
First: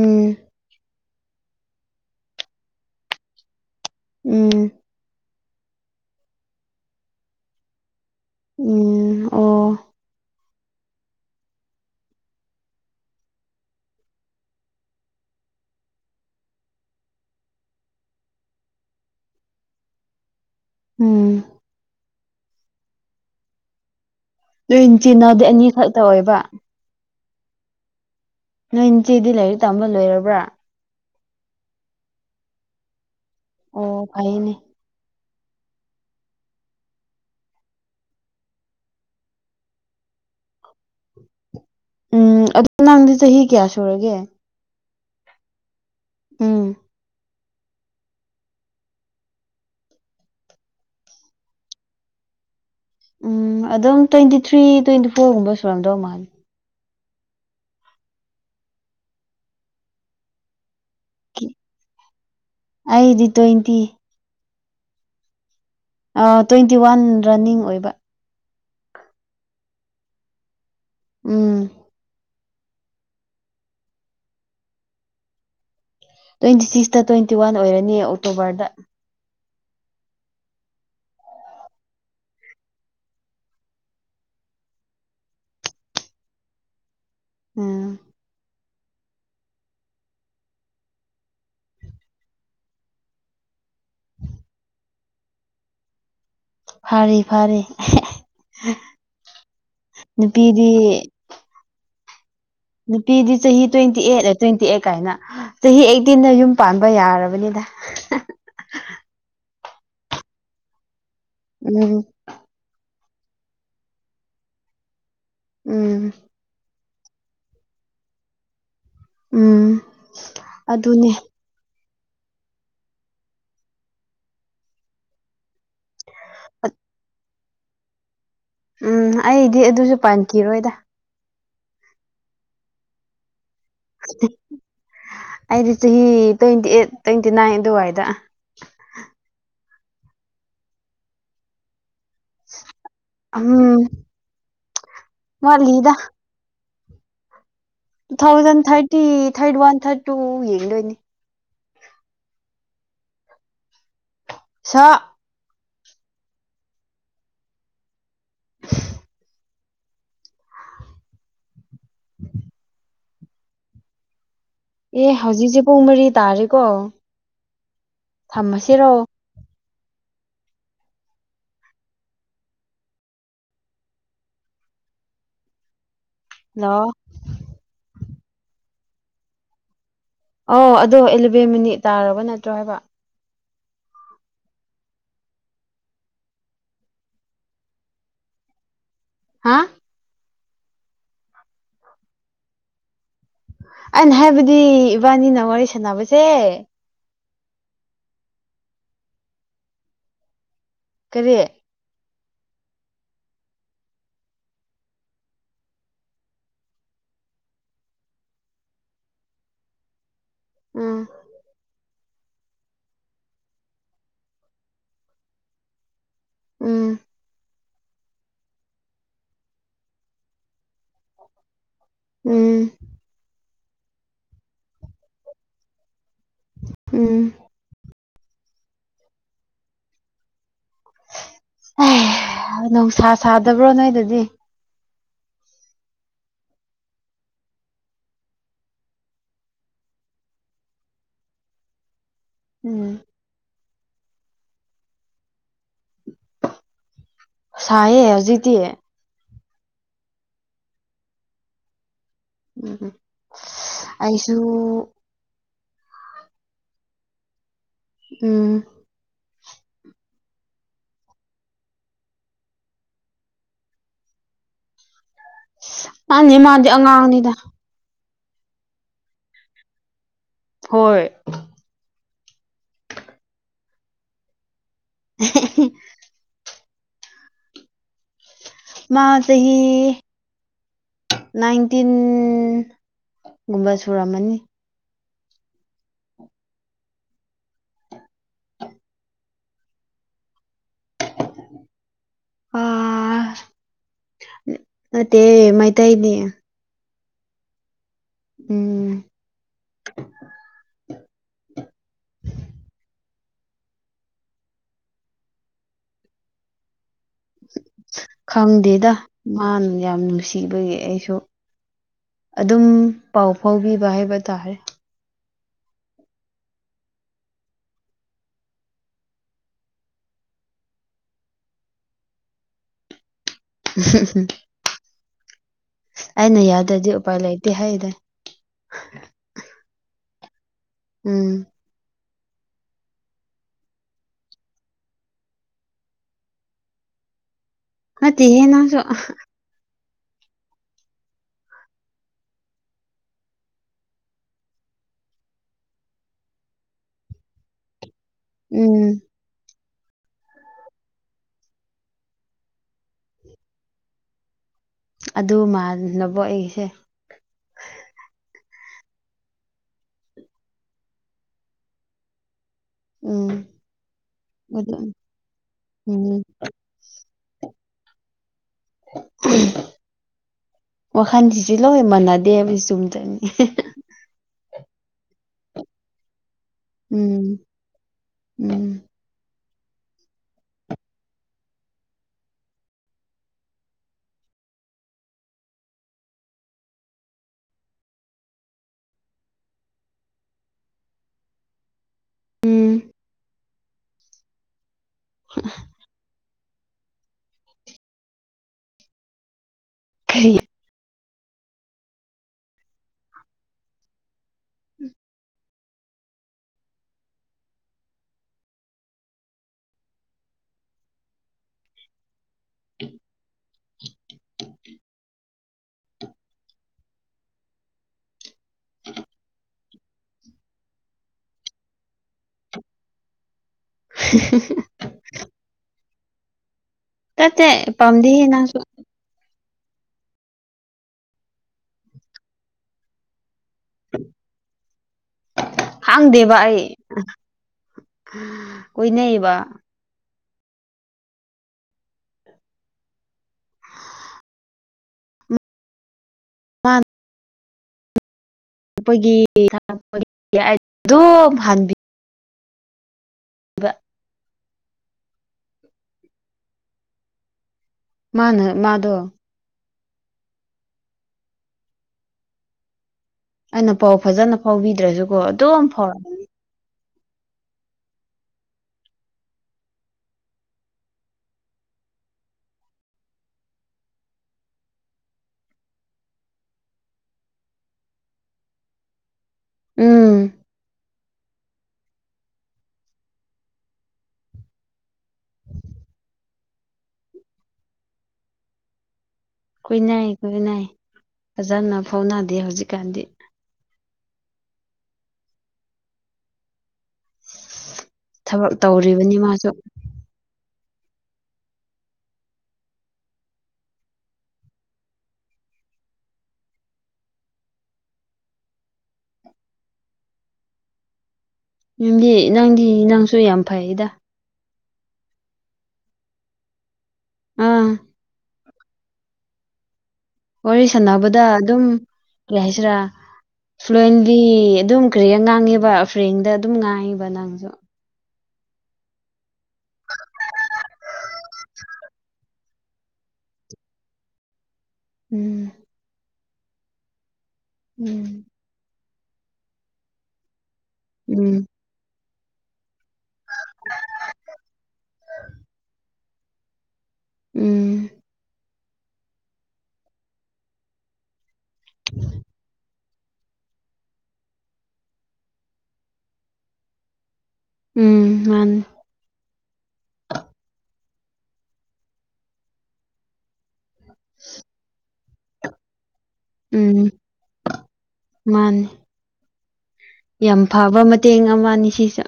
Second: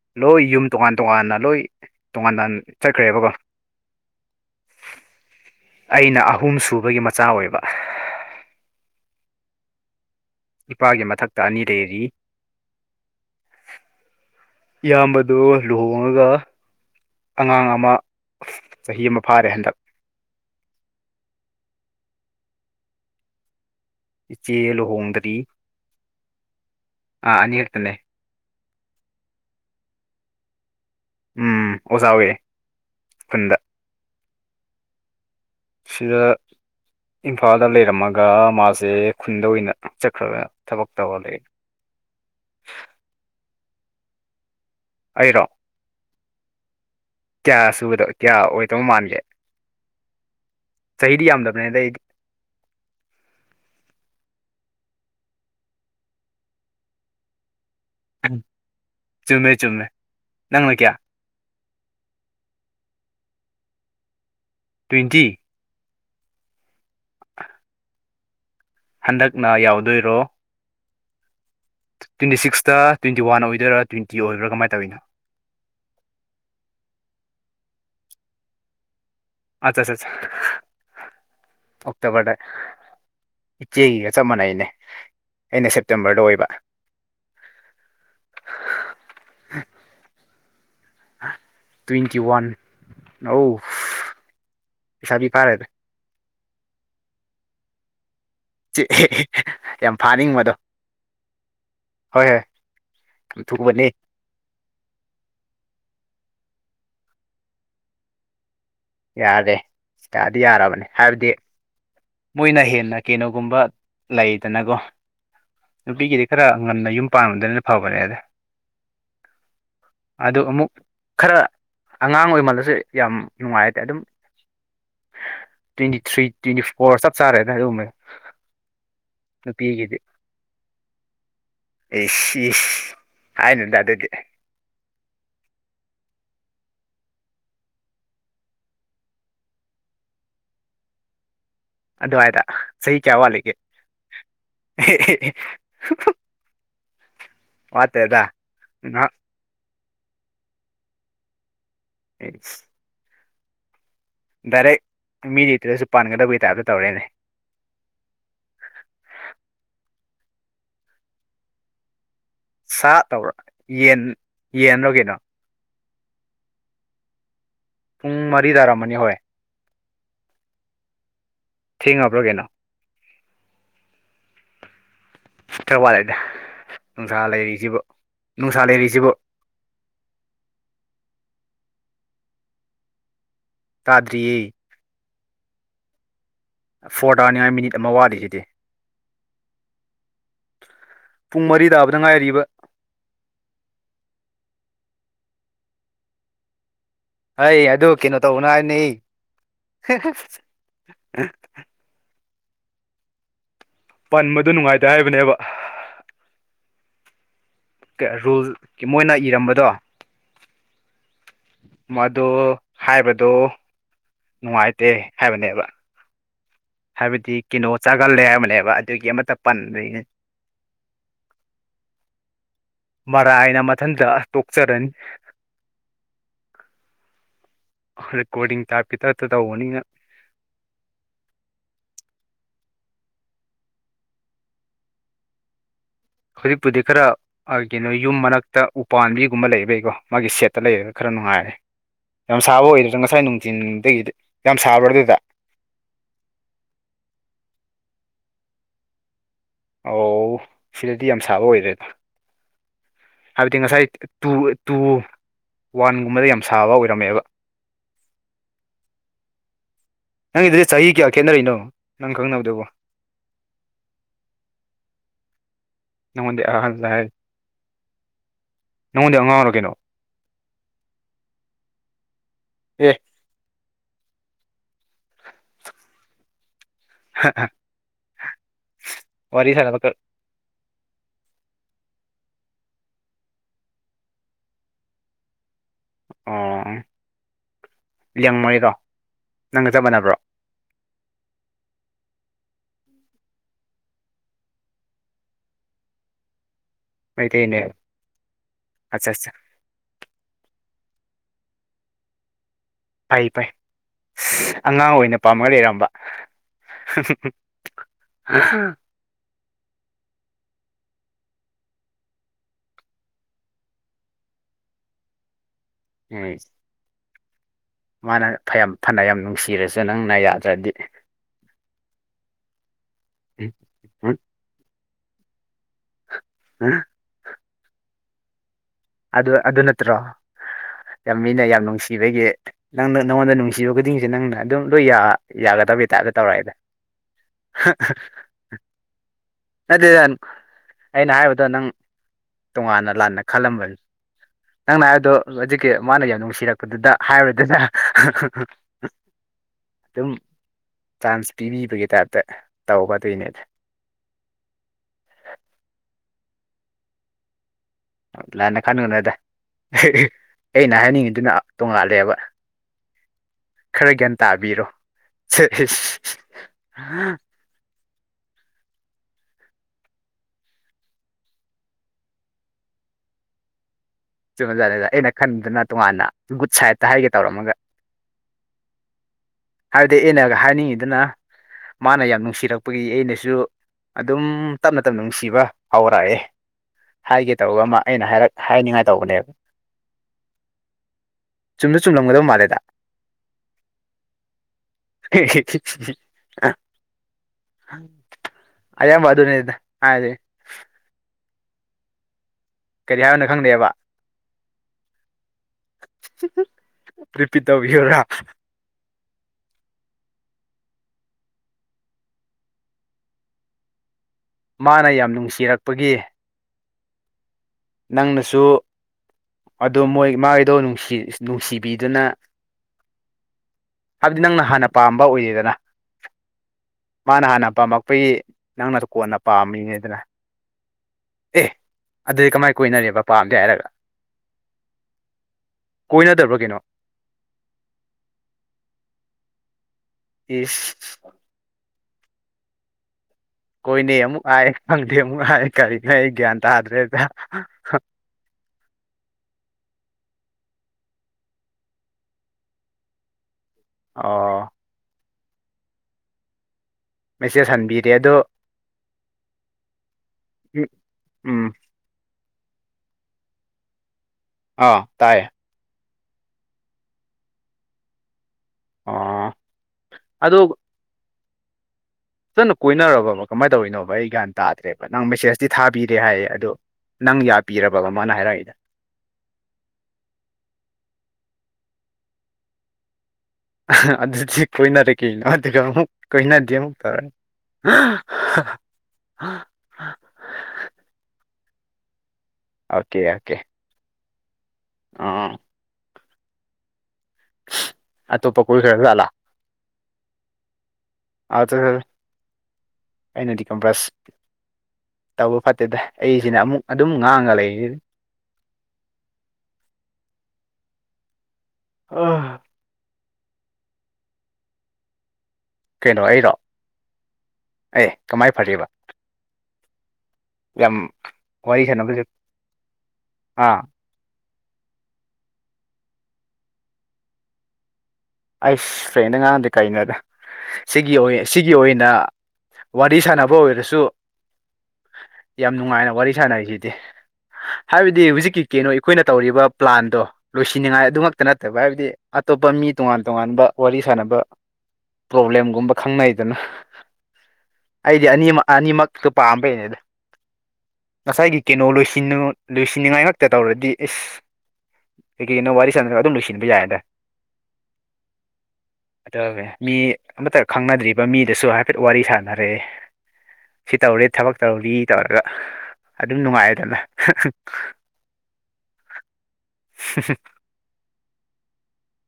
Speaker 1: ꯎꯝ
Speaker 2: ꯂꯣꯏ ꯌꯨꯝ ꯇꯣꯉꯥꯟ ꯇꯣꯉꯥꯟꯅ ꯂꯣꯏ ꯇꯣꯉꯥꯟꯅꯟ ꯆꯠꯈ꯭ꯔꯦꯕꯀꯣ
Speaker 1: ꯎꯝ
Speaker 2: ꯑꯩꯅ ꯑꯍꯨꯝ ꯁꯨꯕꯒꯤ ꯃꯆꯥ ꯑꯣꯏꯕ
Speaker 1: ꯎꯝ ꯑꯣ
Speaker 2: ꯏꯄꯥꯒꯤ ꯃꯊꯛꯇ ꯑꯅꯤ ꯂꯩꯔꯤ ꯏꯌꯥꯝꯕꯗꯣ ꯂꯨꯍꯣꯡꯉꯒ ꯑꯉꯥꯡ ꯑꯃꯥ ꯆꯍꯤ ꯑꯃ ꯐꯥꯔꯦ ꯍꯟꯗꯛ
Speaker 1: ꯎꯝ
Speaker 2: ꯏꯆꯦ
Speaker 1: ꯅꯣꯏ
Speaker 2: ꯂꯨꯍꯣꯡꯗ꯭ꯔꯤ
Speaker 1: ꯅꯆꯤꯟꯅꯥꯎꯗꯤ ꯑꯅꯤꯈꯛꯇ ꯑꯣꯏꯕꯥ
Speaker 2: ꯑꯥ ꯑꯅꯤꯈꯛꯇꯅꯦ
Speaker 1: ꯅꯣꯏ ꯅꯆꯦꯗꯤ ꯂꯥꯏꯔꯤꯛ ꯇꯝꯕ ꯂꯣꯏꯔꯕ꯭ꯔꯥ
Speaker 2: ꯎꯝ ꯑꯣꯖꯥ ꯑꯣꯏꯔꯦ
Speaker 1: ꯑꯣ ꯐꯥꯏꯅꯦ
Speaker 2: ꯁꯤꯗ ꯏꯝꯐꯥꯜꯗ ꯂꯩꯔꯝꯃꯒ ꯃꯥꯖꯦ ꯈꯨꯟꯗ ꯑꯣꯏꯅ ꯆꯠꯈ꯭ꯔꯒ ꯊꯕꯛ ꯇꯧꯔ ꯂꯩ
Speaker 1: ꯎꯝ ꯑꯗꯨ ꯅꯪꯗꯤ ꯆꯍꯤ ꯀꯌꯥ ꯁꯨꯔꯒꯦ
Speaker 2: ꯑꯩꯔꯣ
Speaker 1: ꯎꯝ
Speaker 2: ꯀꯌꯥ ꯁꯨꯕꯗ ꯀꯌꯥ ꯑꯣꯏꯗꯧ ꯃꯥꯟꯒꯦ ꯆꯍꯤꯗꯤ ꯌꯥꯝꯗꯕꯅꯦꯗ ꯑꯩꯗꯤ
Speaker 1: ꯎꯝ ꯑꯗꯨꯝ ꯇ꯭ꯋꯦꯟꯇꯤ ꯊ꯭ꯔꯤ ꯇ꯭ꯋꯦꯟꯇꯤ ꯐꯣꯔꯒꯨꯝꯕ ꯁꯨꯔꯝꯗꯧ ꯃꯥꯜꯂꯤ
Speaker 2: ꯆꯨꯝꯃꯦ ꯆꯨꯝꯃꯦ ꯅꯪꯅ ꯀꯌꯥ
Speaker 1: ꯑꯩꯗꯤ ꯇꯣꯏꯟꯇꯤ
Speaker 2: ꯇꯣꯏꯟꯇꯤ
Speaker 1: ꯑꯥ ꯇꯣꯏꯟꯇꯤ ꯋꯥꯟ ꯔꯟꯅꯤꯡ ꯑꯣꯏꯕ
Speaker 2: ꯍꯟꯗꯛꯅ ꯌꯥꯎꯗꯣꯏꯔꯣ
Speaker 1: ꯎꯝ
Speaker 2: ꯇꯣꯏꯟꯇꯤ ꯁꯤꯛꯁꯇ ꯇꯣꯏꯟꯇꯤ ꯋꯥꯟ ꯑꯣꯏꯗꯣꯏꯔ ꯇꯣꯏꯟꯇꯤ ꯑꯣꯏꯕ꯭ꯔꯥ ꯀꯃꯥꯏ ꯇꯧꯋꯤꯅꯣ
Speaker 1: ꯇꯣꯏꯟꯇꯤ ꯁꯤꯛꯁꯇ ꯇꯣꯏꯟꯇꯤ ꯋꯥꯟ ꯑꯣꯏꯔꯅꯤ ꯑꯣꯛꯇꯣꯕꯔꯗ
Speaker 2: ꯑꯠꯆꯥ ꯆꯥ ꯆꯥ ꯑꯣꯛꯇꯣꯕꯔꯗ ꯏꯆꯦꯒꯤꯒ ꯆꯞ ꯃꯥꯟꯅꯩꯅꯦ ꯑꯩꯅ ꯁꯦꯞꯇꯦꯝꯕꯔꯗ ꯑꯣꯏꯕ
Speaker 1: ꯎꯝ
Speaker 2: [inaudible] ꯇ꯭ꯋꯦꯟꯇꯤ ꯋꯥꯟ ꯑꯣꯐ ꯂꯩꯁꯥꯕꯤ ꯐꯥꯔꯦꯗ
Speaker 1: ꯐꯥꯔꯦ ꯐꯥꯔꯦ
Speaker 2: ꯆꯦ ꯌꯥꯝ ꯐꯥꯅꯤꯡꯕꯗꯣ
Speaker 1: ꯅꯨꯄꯤꯗꯤ
Speaker 2: ꯍꯣꯏ ꯍꯣꯏ
Speaker 1: ꯅꯨꯄꯤꯗꯤ
Speaker 2: ꯌꯥꯝ
Speaker 1: ꯆꯍꯤ
Speaker 2: ꯊꯨꯕꯅꯤ
Speaker 1: ꯇ꯭ꯋꯦꯟꯇꯤ ꯑꯦꯠꯅ ꯇ꯭ꯋꯦꯟꯇꯤ ꯑꯦꯠ ꯀꯥꯏꯅ ꯆꯍꯤ ꯑꯦꯇꯤꯟꯗ ꯌꯨꯝ ꯄꯥꯟꯕ ꯌꯥꯔꯕꯅꯤꯗꯥ
Speaker 2: ꯌꯥꯔꯦ ꯌꯥꯗꯤ ꯌꯥꯔꯕꯅꯤ ꯍꯥꯏꯕꯗꯤ
Speaker 1: ꯎꯝ
Speaker 2: ꯃꯣꯏꯅ ꯍꯦꯟꯅ ꯀꯦꯅꯣꯒꯨꯝꯕ ꯂꯩꯗꯅꯀꯣ
Speaker 1: ꯎꯝ
Speaker 2: ꯅꯨꯄꯤꯒꯤꯗꯤ ꯈꯔ ꯉꯟꯅ ꯌꯨꯝ ꯄꯥꯟꯕꯗꯨꯅ ꯐꯕꯅꯦ ꯗ
Speaker 1: ꯎꯝ
Speaker 2: ꯑꯗꯨ ꯑꯃꯨꯛ
Speaker 1: ꯑꯗꯨꯅꯦ
Speaker 2: ꯈꯔ ꯑꯉꯥꯡ ꯑꯣꯏꯃꯜꯂꯁꯨ ꯌꯥꯝ ꯅꯨꯡꯉꯥꯏꯇꯦ ꯑꯗꯨꯝ ꯇ꯭ꯋꯦꯟꯇꯤ ꯊ꯭ꯔꯤ ꯇ꯭ꯋꯦꯟꯇꯤ ꯐꯣꯔ ꯆꯞ ꯆꯥꯔꯦ ꯑꯗꯥꯏꯗꯒꯨꯝꯕ
Speaker 1: ꯎꯝ ꯑꯩꯗꯤ ꯑꯗꯨꯖꯨ ꯄꯥꯟꯈꯤꯔꯣꯏꯗꯥ
Speaker 2: ꯑꯩꯁ ꯏꯁ ꯍꯥꯏꯅꯨꯗꯥ ꯑꯗꯨꯗꯤ
Speaker 1: ꯑꯩꯗꯤ ꯆꯍꯤ ꯇ꯭ꯋꯦꯟꯇꯤ ꯑꯩꯠ ꯇ꯭ꯋꯦꯟꯇꯤ ꯅꯥꯏꯟ ꯑꯗꯨꯋꯥꯏꯗ
Speaker 2: ꯑꯗꯨꯋꯥꯏꯗ ꯆꯍꯤ ꯀꯌꯥ ꯋꯥꯠꯂꯤꯒꯦ
Speaker 1: ꯎꯝ ꯋꯥꯠꯂꯤꯗ ꯇꯨ
Speaker 2: ꯋꯥꯠꯇꯦꯗ
Speaker 1: ꯊꯥꯎꯖꯟ ꯊꯥꯔꯇꯤ
Speaker 2: ꯉꯍꯥꯛ
Speaker 1: ꯊꯥꯔꯇꯤ ꯋꯥꯟ ꯊꯥꯔꯇꯤ ꯇꯨ ꯌꯦꯡꯗꯣꯏꯅꯤ
Speaker 2: ꯑꯦꯁ ꯗꯥꯏꯔꯦꯛ
Speaker 1: ꯁꯥ
Speaker 2: ꯃꯤ ꯂꯩꯇ꯭ꯔꯁꯨ ꯄꯥꯟꯒꯗꯕꯩ ꯇꯥꯏꯞꯇ ꯇꯧꯔꯦꯅꯦ ꯁꯥ ꯇꯧꯔ ꯌꯦꯟ
Speaker 1: ꯑꯦ
Speaker 2: ꯌꯦꯟꯔꯣꯒꯩꯅꯣ
Speaker 1: ꯍꯧꯖꯤꯛꯁꯦ ꯄꯨꯡ ꯃꯔꯤ ꯇꯥꯔꯦꯀꯣ
Speaker 2: ꯄꯨꯡ ꯃꯔꯤ
Speaker 1: ꯊꯝꯃꯁꯤꯔꯣ
Speaker 2: ꯇꯥꯔꯝꯃꯅꯤ ꯍꯣꯏ ꯊꯦꯡꯉꯕ꯭ꯔ ꯀꯩꯅꯣ ꯈ꯭ꯔ ꯋꯥꯠꯂꯦꯗ
Speaker 1: ꯍꯜꯂꯣ
Speaker 2: ꯅꯨꯡꯁꯥ ꯂꯩꯔꯤꯁꯤꯕꯨ ꯅꯨꯡꯁꯥ ꯂꯩꯔꯤꯁꯤꯕꯨ
Speaker 1: ꯑꯣ ꯑꯗꯣ ꯑꯦꯂꯚꯦꯟ ꯃꯤꯅꯤꯠ ꯇꯥꯔꯕ ꯅꯠꯇ꯭ꯔꯣ ꯍꯥꯏꯕ
Speaker 2: ꯇꯥꯗ꯭ꯔꯤꯌꯦ ꯐꯣꯔ ꯇꯥꯅꯤꯉꯥꯏ ꯃꯤꯅꯤꯠ ꯑꯃ ꯋꯥꯠꯂꯤꯁꯤꯗꯤ
Speaker 1: ꯍꯥ
Speaker 2: ꯄꯨꯡ ꯃꯔꯤ ꯇꯥꯕꯗ ꯉꯥꯏꯔꯤꯕ
Speaker 1: ꯑꯩꯅ ꯍꯥꯏꯕꯗꯤ ꯏꯕꯥꯅꯤꯅ ꯋꯥꯔꯤ ꯁꯥꯟꯅꯕꯁꯦ
Speaker 2: ꯑꯩ ꯑꯗꯨ ꯀꯩꯅꯣ ꯇꯧꯒꯅꯣ ꯍꯥꯏꯕꯅꯦꯍꯦ
Speaker 1: ꯀꯔꯤ
Speaker 2: ꯄꯟꯕꯗꯨ ꯅꯨꯡꯉꯥꯏꯇꯦ ꯍꯥꯏꯕꯅꯦꯕ ꯀ ꯔꯨꯜꯖ ꯃꯣꯏꯅ ꯏꯔꯝꯕꯗꯣ
Speaker 1: ꯎꯝ
Speaker 2: ꯃꯗꯨ ꯍꯥꯏꯕꯗꯣ ꯅꯨꯡꯉꯥꯏꯇꯦ ꯍꯥꯏꯕꯅꯦꯕ
Speaker 1: ꯎꯝ
Speaker 2: ꯍꯥꯏꯕꯗꯤ ꯀꯩꯅꯣ ꯆꯥꯒꯜꯂꯦ ꯍꯥꯏꯕꯅꯦꯕ ꯑꯗꯨꯒꯤ ꯑꯃꯠꯇ ꯄꯟꯗꯦ
Speaker 1: ꯎꯝ
Speaker 2: ꯃꯔꯥꯢꯅ ꯃꯠ ꯊꯟꯇ ꯇꯣꯛꯆꯔꯅꯤ
Speaker 1: ꯎꯝ
Speaker 2: ꯔꯦꯀꯣꯔꯗꯤꯡ ꯇꯥꯢꯞꯀꯤ ꯇꯥꯢꯞꯇ ꯇꯧꯕꯅꯤꯅ
Speaker 1: ꯑꯥꯢ ꯅꯨꯡꯁꯥ ꯁꯥꯗꯕ꯭ꯔꯣ ꯅꯣꯏꯗꯗꯤ
Speaker 2: ꯍꯧꯖꯤꯛꯄꯨꯗꯤ ꯈꯔ ꯑꯥ ꯀꯩꯅꯣ ꯌꯨꯝ ꯃꯔꯛꯇ ꯎꯄꯥꯥꯟꯕꯤꯒꯨꯝꯕ ꯂꯩꯕꯩꯀꯣ ꯃꯥꯒꯤ ꯁꯦꯠꯇ ꯂꯩꯔꯒ ꯈꯔ ꯅꯨꯡꯉꯥꯏ ꯌꯥꯝ ꯁꯥꯕ ꯑꯣꯏꯗꯦꯗ
Speaker 1: ꯎꯝ
Speaker 2: ꯉꯁꯥꯏ ꯅꯨꯡꯊꯤꯟꯗꯒꯤꯗꯤ ꯌꯥꯝ ꯁꯥꯕ꯭ꯔꯣ ꯑꯗꯨꯗ [inaudible]
Speaker 1: ꯁꯥꯏꯌꯦ ꯍꯧꯖꯤꯛꯇꯤ
Speaker 2: ꯑꯣ ꯁꯤꯗꯗꯤ ꯌꯥꯝ ꯁꯥꯕ ꯑꯣꯏꯗꯦꯗ
Speaker 1: ꯎꯝ ꯎꯝ
Speaker 2: ꯍꯥꯏꯕꯗꯤ ꯉꯁꯥꯏ ꯇꯨ ꯇꯨ
Speaker 1: ꯑꯩꯁꯨ
Speaker 2: ꯋꯥꯟꯒꯨꯝꯕꯗ ꯌꯥꯝ ꯁꯥꯕ ꯑꯣꯏꯔꯝꯃꯦꯕ
Speaker 1: ꯎꯝ
Speaker 2: ꯅꯪꯒꯤꯗꯨꯗꯤ ꯆꯍꯤ ꯀꯌꯥ ꯈꯦꯠꯅꯔꯤꯅꯣ ꯅꯪ ꯈꯪꯅꯕꯗꯨꯕꯨ [inaudible]
Speaker 1: ꯑꯥꯅꯤ
Speaker 2: ꯅꯪꯉꯣꯟꯗꯤ
Speaker 1: ꯃꯥꯗꯤ ꯑꯉꯥꯡꯅꯤꯗ
Speaker 2: ꯅꯉꯣꯟꯗꯩ ꯑꯉꯥꯡꯔꯣ ꯀꯩꯅꯣ
Speaker 1: ꯍꯣꯏ
Speaker 2: ꯑꯦ
Speaker 1: ꯑꯦꯍꯦꯍꯤ
Speaker 2: ꯍꯍꯥ
Speaker 1: ꯃꯥ ꯆꯍꯤ ꯅꯥꯏꯟꯇꯤꯟ ꯒꯨꯝꯕ ꯁꯨꯔꯝꯃꯅꯤ
Speaker 2: ꯑꯣ ꯂꯤꯌꯦꯡꯃꯩꯔꯣ ꯅꯪꯒ ꯆꯞ ꯃꯥꯟꯅꯕ꯭ꯔꯣ
Speaker 1: ꯑꯥ ꯅ ꯅꯠꯇꯦ ꯃꯩꯇꯩꯅꯦ
Speaker 2: ꯃꯩꯇꯩꯅꯦ
Speaker 1: ꯎꯝ
Speaker 2: ꯑꯆꯥ ꯆꯥ ꯐꯩ ꯐꯩ ꯑꯉꯥꯡ ꯑꯣꯏꯅ ꯄꯥꯝꯃꯒ ꯂꯩꯔꯝꯕ ꯍꯝꯍꯝ
Speaker 1: ꯈꯪꯗꯦꯗ ꯃꯥꯅ ꯌꯥꯝ ꯅꯨꯡꯁꯤꯕꯒꯤ ꯑꯩꯁꯨ ꯑꯗꯨꯝ ꯄꯥꯎ ꯐꯥꯎꯕꯤꯕ ꯍꯥꯏꯕ ꯇꯥꯔꯦ
Speaker 2: ꯍꯩ ꯃꯥꯅ ꯐ ꯌꯥꯝ ꯐꯅ ꯌꯥꯝ ꯅꯨꯡꯁꯤꯔꯁꯨ ꯅꯪꯅ ꯌꯥꯗ꯭ꯔꯗꯤ
Speaker 1: ꯎꯍꯝꯍꯝ ꯑꯩꯅ ꯌꯥꯗ꯭ꯔꯗꯤ ꯎꯄꯥꯏ ꯂꯩꯇꯦ ꯍꯥꯏꯗ
Speaker 2: ꯑꯗꯨ ꯑꯗꯨ ꯅꯠꯇ꯭ꯔꯣ ꯌꯥꯝ ꯃꯤꯅ
Speaker 1: ꯎꯝ
Speaker 2: ꯌꯥꯝ ꯅꯨꯡꯁꯤꯕꯒꯤ ꯅꯪꯅ ꯅꯪꯉꯣꯟꯗ ꯅꯨꯡꯁꯤꯕ ꯈꯨꯗꯤꯡꯁꯦ ꯅꯪꯅ ꯑꯗꯨꯝ ꯂꯣꯏ ꯌꯥꯒꯗꯕꯇꯥꯞꯗ ꯇꯧꯔꯛꯑꯦꯗ [inaudible]
Speaker 1: ꯅꯠꯇꯦꯍꯦ ꯅꯪꯁꯨ ꯑꯍꯍ
Speaker 2: ꯅꯠꯇꯦꯗ ꯑꯩꯅ ꯍꯥꯏꯕꯗꯣ ꯅꯪ ꯇꯣꯉꯥꯟꯅ ꯂꯥꯟꯅ ꯈꯜꯂꯝꯃꯅꯤ ꯅꯪꯅ ꯍꯥꯏꯕꯗꯣ ꯍꯧꯖꯤꯛꯀꯤ ꯃꯥꯅ ꯌꯥꯝ ꯅꯨꯡꯁꯤꯔꯛꯄꯗꯨꯗ ꯍꯥꯏꯕꯗꯨꯗ [inaudible]
Speaker 1: ꯎꯝ
Speaker 2: ꯑꯗꯨꯝ ꯆꯥꯟꯁ ꯄꯤꯕꯤꯕꯒꯤ ꯇꯥꯏꯞꯇ ꯇꯧꯕ ꯑꯗꯨꯢꯅꯤꯗ
Speaker 1: ꯑꯗꯨ ꯃꯥꯟꯂꯕꯣ ꯑꯩꯁꯦ
Speaker 2: ꯂꯥꯟꯅ ꯈꯟꯅꯅꯣꯗ ꯑꯩꯅ ꯍꯥꯏꯅꯤꯡꯉꯤꯗꯨꯅ ꯇꯣꯡꯉꯥꯜꯂꯦꯕ
Speaker 1: ꯎꯝ
Speaker 2: ꯈꯔ ꯒ꯭ꯌꯥꯟ ꯇꯥꯕꯤꯔꯣ
Speaker 1: ꯑꯗꯨ ꯎꯝ
Speaker 2: ꯁꯦꯁꯁ
Speaker 1: ꯍꯝꯝ ꯋꯥꯈꯜꯁꯤꯁꯨ ꯂꯣꯏ ꯃꯥꯟꯅꯗꯦ ꯍꯥꯏꯕꯁꯦ ꯆꯨꯝꯖꯥꯠꯅꯤ
Speaker 2: ꯖꯥꯖ ꯑꯩꯅ ꯈꯟꯗꯨꯅ ꯇꯣꯉꯥꯟꯅ ꯒꯨꯗ ꯁꯥꯏꯗꯠꯇ ꯍꯥꯏꯒꯦ
Speaker 1: ꯎꯝ
Speaker 2: ꯇꯧꯔꯝꯃꯒ
Speaker 1: ꯎꯝ
Speaker 2: ꯍꯥꯏꯕꯗꯤ ꯑꯩꯅꯒ ꯍꯥꯏꯅꯤꯡꯉꯤꯗꯨꯅ ꯃꯥꯅ ꯌꯥꯝ ꯅꯨꯡꯁꯤꯔꯛꯄꯒꯤ ꯑꯩꯅꯁꯨ ꯑꯗꯨꯝ ꯇꯞꯅ ꯇꯞꯅ ꯅꯨꯡꯁꯤꯕ ꯍꯧꯔꯛꯑꯦ ꯍꯥꯏꯒꯦ ꯇꯧꯕ ꯑꯃ ꯑꯩꯅ ꯍꯥꯏ ꯍꯥꯏꯅꯤꯡꯉꯥꯏ ꯇꯧꯕꯅꯦꯕ ꯆꯨꯝꯁꯨ ꯆꯨꯝꯂꯝꯒꯗꯕ ꯃꯥꯜꯂꯦꯗ
Speaker 1: ꯎꯝ
Speaker 2: ꯑꯍꯦꯍꯦ ꯑꯌꯥꯝꯕ ꯑꯗꯨꯅꯤꯗ ꯍꯥꯏ
Speaker 1: ꯀꯔꯤ
Speaker 2: ꯀꯔꯤ ꯍꯥꯏꯕꯅꯣ ꯈꯪꯗꯦꯕ ꯔꯤꯄꯤꯗ ꯇꯧꯕꯤꯌꯨꯔ ꯃꯥꯅ ꯌꯥꯝ ꯅꯨꯡꯁꯤꯔꯛꯄꯒꯤ ꯅꯪꯅꯁꯨ ꯑꯗꯨ ꯃꯣꯏ ꯃꯥꯒꯤꯗꯣ ꯅꯨꯡ ꯅꯨꯡꯁꯤꯕꯤꯗꯨꯅ ꯍꯥꯏꯕꯗꯤ ꯅꯪꯅ ꯍꯥꯟꯅ ꯄꯥꯝꯕ ꯑꯣꯏꯗꯦꯗꯅ ꯃꯥꯅ ꯍꯥꯟꯅ
Speaker 1: ꯇꯠꯇꯦ
Speaker 2: ꯄꯥꯝꯃꯛꯄꯒꯤ
Speaker 1: ꯄꯥꯝꯗꯦꯍꯦ ꯅꯪꯁꯨ
Speaker 2: ꯅꯪꯅꯁꯨ ꯀꯣꯟꯅ ꯄꯥꯝꯃꯤ ꯗꯅ ꯑꯦ ꯑꯗꯨꯗꯤ ꯀꯃꯥꯏ ꯀꯣꯏꯅꯔꯤꯕ ꯄꯥꯝꯗꯦ ꯍꯥꯏꯔꯒ [inaudible]
Speaker 1: ꯈꯪꯗꯦꯕ
Speaker 2: ꯀꯣꯏꯅꯗꯕ꯭ꯔꯣ ꯀꯩꯅꯣ
Speaker 1: ꯑꯩ ꯀꯨꯏꯅꯩꯌꯦꯕ
Speaker 2: ꯏꯁ ꯀꯣꯏꯅꯩ ꯑꯃꯨꯛ ꯍꯥꯏ ꯈꯪꯗꯦ ꯑꯃꯨꯛ ꯍꯥꯏ ꯀꯔꯤꯅꯣ ꯑꯩ ꯒ꯭ꯌꯥꯟ ꯇꯥꯗ꯭ꯔꯦꯗ ꯍ
Speaker 1: ꯑꯈꯣꯏꯒꯤ [unintelligible] ꯑꯗꯨꯝ ꯍꯥꯟꯕꯤ
Speaker 2: ꯑꯣ ꯃꯦꯁꯦꯁ ꯍꯟꯕꯤ
Speaker 1: ꯃꯥꯅ ꯃꯥꯗꯣ
Speaker 2: ꯎ ꯎꯝ
Speaker 1: ꯑꯩꯅ ꯄꯥꯎ ꯐꯖꯅ
Speaker 2: ꯑꯥ
Speaker 1: ꯐꯥꯎꯕꯤꯗ꯭ꯔꯁꯨꯀꯣ
Speaker 2: ꯇꯥꯏꯌꯦ
Speaker 1: ꯑꯗꯨꯝ ꯐꯥꯎꯔ
Speaker 2: ꯑꯣ ꯑꯗꯨ ꯐꯖꯅ ꯀꯣꯏꯅꯔꯕꯕ ꯀꯃꯥꯏꯅ ꯇꯧꯔꯤꯅꯣꯕ ꯑꯩ ꯒ꯭ꯌꯥꯟ ꯇꯥꯗ꯭ꯔꯦꯕ ꯅꯪ ꯃꯦꯁꯦꯖꯇꯤ ꯊꯥꯕꯤꯔꯦ ꯍꯥꯏꯌꯦ ꯑꯗꯣ ꯅꯪ ꯌꯥꯕꯤꯔꯕꯕ ꯃꯥꯅ ꯍꯥꯏꯔꯛꯏꯗ
Speaker 1: ꯎꯝ
Speaker 2: ꯑꯗꯨꯗꯤ ꯀꯣꯏꯅꯔꯦ ꯀꯩꯅꯣ ꯑꯗꯨꯒ ꯑꯃꯨꯛ ꯀꯣꯏꯅꯗꯦ ꯑꯃꯨꯛ ꯇꯧꯔꯦ ꯍꯥ ꯍ
Speaker 1: ꯀꯨꯏꯅꯩ ꯀꯨꯏꯅꯩ ꯐꯖꯅ ꯐꯥꯎꯅꯗꯦ
Speaker 2: ꯑꯣꯀꯦ
Speaker 1: ꯍꯧꯖꯤꯛꯀꯥꯟꯗꯤ
Speaker 2: ꯑꯣꯀꯦ ꯑꯥ ꯑꯇꯣꯞꯄ
Speaker 1: ꯊꯕꯛ
Speaker 2: ꯀꯣꯏꯈ꯭ꯔ ꯖꯥꯠꯂꯥ
Speaker 1: ꯇꯧꯔꯤꯕꯅꯤ ꯃꯥꯁꯨ
Speaker 2: [unintelligible] ꯑꯩꯅꯗꯤꯀꯝꯕꯁ ꯇꯧꯕ ꯐꯠꯇꯦꯗ ꯑꯩꯖꯤꯅ ꯑꯃꯨꯛ ꯑꯗꯨꯝ ꯉꯥꯡꯉꯒ ꯂꯩꯔꯤꯖꯤꯗ
Speaker 1: ꯅꯪꯗꯤ ꯅꯪꯗꯤ ꯅꯪꯁꯨ ꯌꯥꯝ ꯐꯩꯗꯥ
Speaker 2: ꯀꯩꯅꯣ ꯑꯩꯔꯣ
Speaker 1: ꯑꯥ
Speaker 2: ꯑꯦ ꯀꯃꯥꯏ ꯐꯔꯤꯕ
Speaker 1: ꯋꯥꯔꯤ
Speaker 2: ꯌꯥꯝ
Speaker 1: ꯁꯥꯟꯅꯕꯗꯥ ꯑꯗꯨꯝ
Speaker 2: ꯋꯥꯔꯤ ꯁꯥꯟꯅꯕꯁꯦ
Speaker 1: ꯀꯩ ꯍꯥꯏꯁꯤꯔꯥ
Speaker 2: ꯑꯥ
Speaker 1: ꯐ꯭ꯂꯨꯋꯦꯟꯂꯤ ꯑꯗꯨꯝ ꯀ꯭ꯔꯤ ꯉꯥꯡꯉꯦꯕꯥ ꯐ꯭ꯔꯦꯡꯗ ꯑꯗꯨꯝ ꯉꯥꯡꯉꯤꯕ ꯅꯪꯖꯨ
Speaker 2: ꯑꯩꯁ ꯐ꯭ꯔꯦꯡꯗ ꯉꯥꯡꯝꯗꯗꯤ ꯀꯩꯅꯣꯗ ꯁꯤꯒꯤ ꯑꯣꯏ ꯁꯤꯒꯤ ꯑꯣꯏꯅꯥ ꯋꯥꯔꯤ ꯁꯥꯅꯕ ꯑꯣꯏꯔꯁꯨ
Speaker 1: ꯎꯝ
Speaker 2: ꯌꯥꯝ ꯅꯨꯡꯉꯥꯏꯅ ꯋꯥꯔꯤ ꯁꯥꯟꯅꯩ ꯖꯤꯗꯤ ꯍꯥꯏꯕꯗꯤ
Speaker 1: ꯎꯝ
Speaker 2: ꯍꯨꯖꯤꯛꯀꯤ ꯀꯦꯅꯣ ꯑꯈꯣꯏꯅ ꯇꯧꯔꯤꯕꯥ ꯄ꯭ꯂꯥꯟꯗꯣ ꯂꯣꯏꯁꯤ ꯅꯤꯡꯉꯥꯏ ꯑꯗꯨꯃꯛꯇ
Speaker 1: ꯎꯝ
Speaker 2: ꯅꯠꯇꯕ ꯍꯥꯏꯕꯗꯤ ꯑꯇꯣꯞꯄ ꯃꯤ ꯇꯣꯉꯥꯟ ꯇꯣꯉꯥꯟꯕ ꯋꯥꯔꯤ ꯁꯥꯟꯅꯕ ꯄ꯭ꯔꯣꯕ꯭ꯂꯦꯝꯒꯨꯝꯕ ꯈꯪꯅꯩꯗꯅꯥ
Speaker 1: ꯎꯝ
Speaker 2: ꯑꯩꯗꯤ ꯑꯅꯤꯃꯛ ꯑꯅꯤꯃꯛꯇ ꯄꯥꯝꯕꯩꯅꯦꯗ ꯉꯁꯥꯏꯒꯤ ꯀꯩꯅꯣ ꯂꯣꯏꯁꯤꯟꯅ ꯂꯣꯏꯁꯤꯟ ꯅꯤꯡꯉꯥꯏ ꯉꯛꯇ ꯇꯧꯔꯗꯤ ꯏꯁ ꯀꯩꯀꯩꯅꯣ ꯋꯥꯔꯤ ꯁꯥꯟꯅꯔꯒ ꯑꯗꯨꯝ ꯂꯣꯏꯁꯤꯟꯕ ꯌꯥꯔꯦꯗ
Speaker 1: ꯎꯝ ꯃꯥꯅꯤ
Speaker 2: ꯑꯗꯨ ꯋꯦ ꯃꯤ ꯑꯃꯇ ꯈꯪꯅꯗ꯭ꯔꯤ ꯃꯤꯗꯁꯨ ꯍꯥꯏꯐꯦꯠ ꯋꯥꯔꯤ ꯁꯥꯟꯅꯔꯦ ꯁꯤ ꯇꯧꯔꯦ ꯊꯕꯛ ꯇꯧꯔꯤ ꯇꯧꯔꯒ ꯑꯗꯨꯝ ꯅꯨꯡꯉꯥꯏꯑꯦꯗꯅ
Speaker 1: ꯎꯝ
Speaker 2: ꯍ ꯍ
Speaker 1: ꯃꯥꯅꯤ ꯌꯥꯝ ꯐꯕ ꯃꯇꯦꯡ ꯑꯃꯅꯤ ꯁꯤꯁꯨ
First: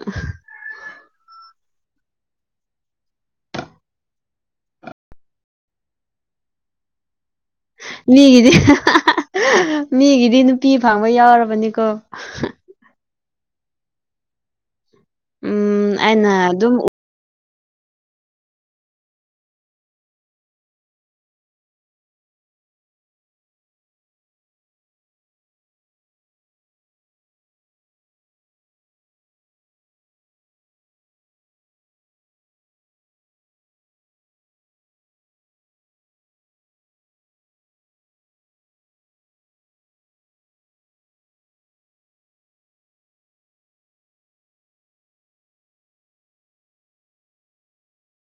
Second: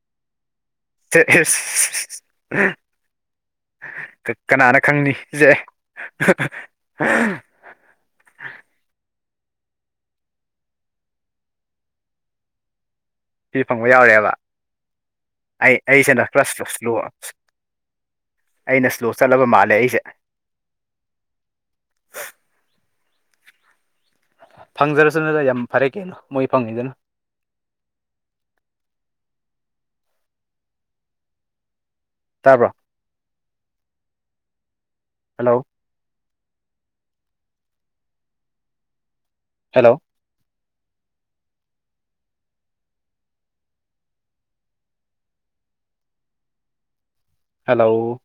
Speaker 2: ꯆ ꯑꯁ ꯀꯅꯥꯅ ꯈꯪꯅꯤ ꯖꯦ ꯍ ꯍꯤ
Speaker 1: ꯃꯤꯒꯤꯗꯤ ꯃꯤꯒꯤꯗꯤ ꯅꯨꯄꯤ ꯐꯪꯕ ꯌꯥꯎꯔꯕꯅꯤꯀꯣ
Speaker 2: ꯅꯨꯄꯤ ꯐꯪꯕ ꯌꯥꯎꯔꯦꯕ ꯑꯩ
Speaker 1: ꯎꯝ
Speaker 2: ꯑꯩꯁꯦꯗ
Speaker 1: ꯑꯩꯅ
Speaker 2: ꯀ꯭ꯔꯁ
Speaker 1: ꯑꯗꯨꯝ
Speaker 2: ꯇꯧꯁꯜꯂꯨ ꯑꯩꯅ ꯁ꯭ꯂꯣ ꯆꯠꯂꯕ ꯃꯥꯜꯂꯦ ꯑꯩꯖꯦ [inaudible] ꯐꯪꯖꯔꯁꯅꯨꯗ ꯌꯥꯝ ꯐꯔꯦ ꯀꯩꯅꯣ ꯃꯣꯏ ꯐꯪꯉꯤꯗꯨꯅ ꯇꯥꯕ꯭ꯔꯣ ꯍꯜꯂꯣ ꯍꯦꯜꯂꯣ ꯍꯜꯂꯣ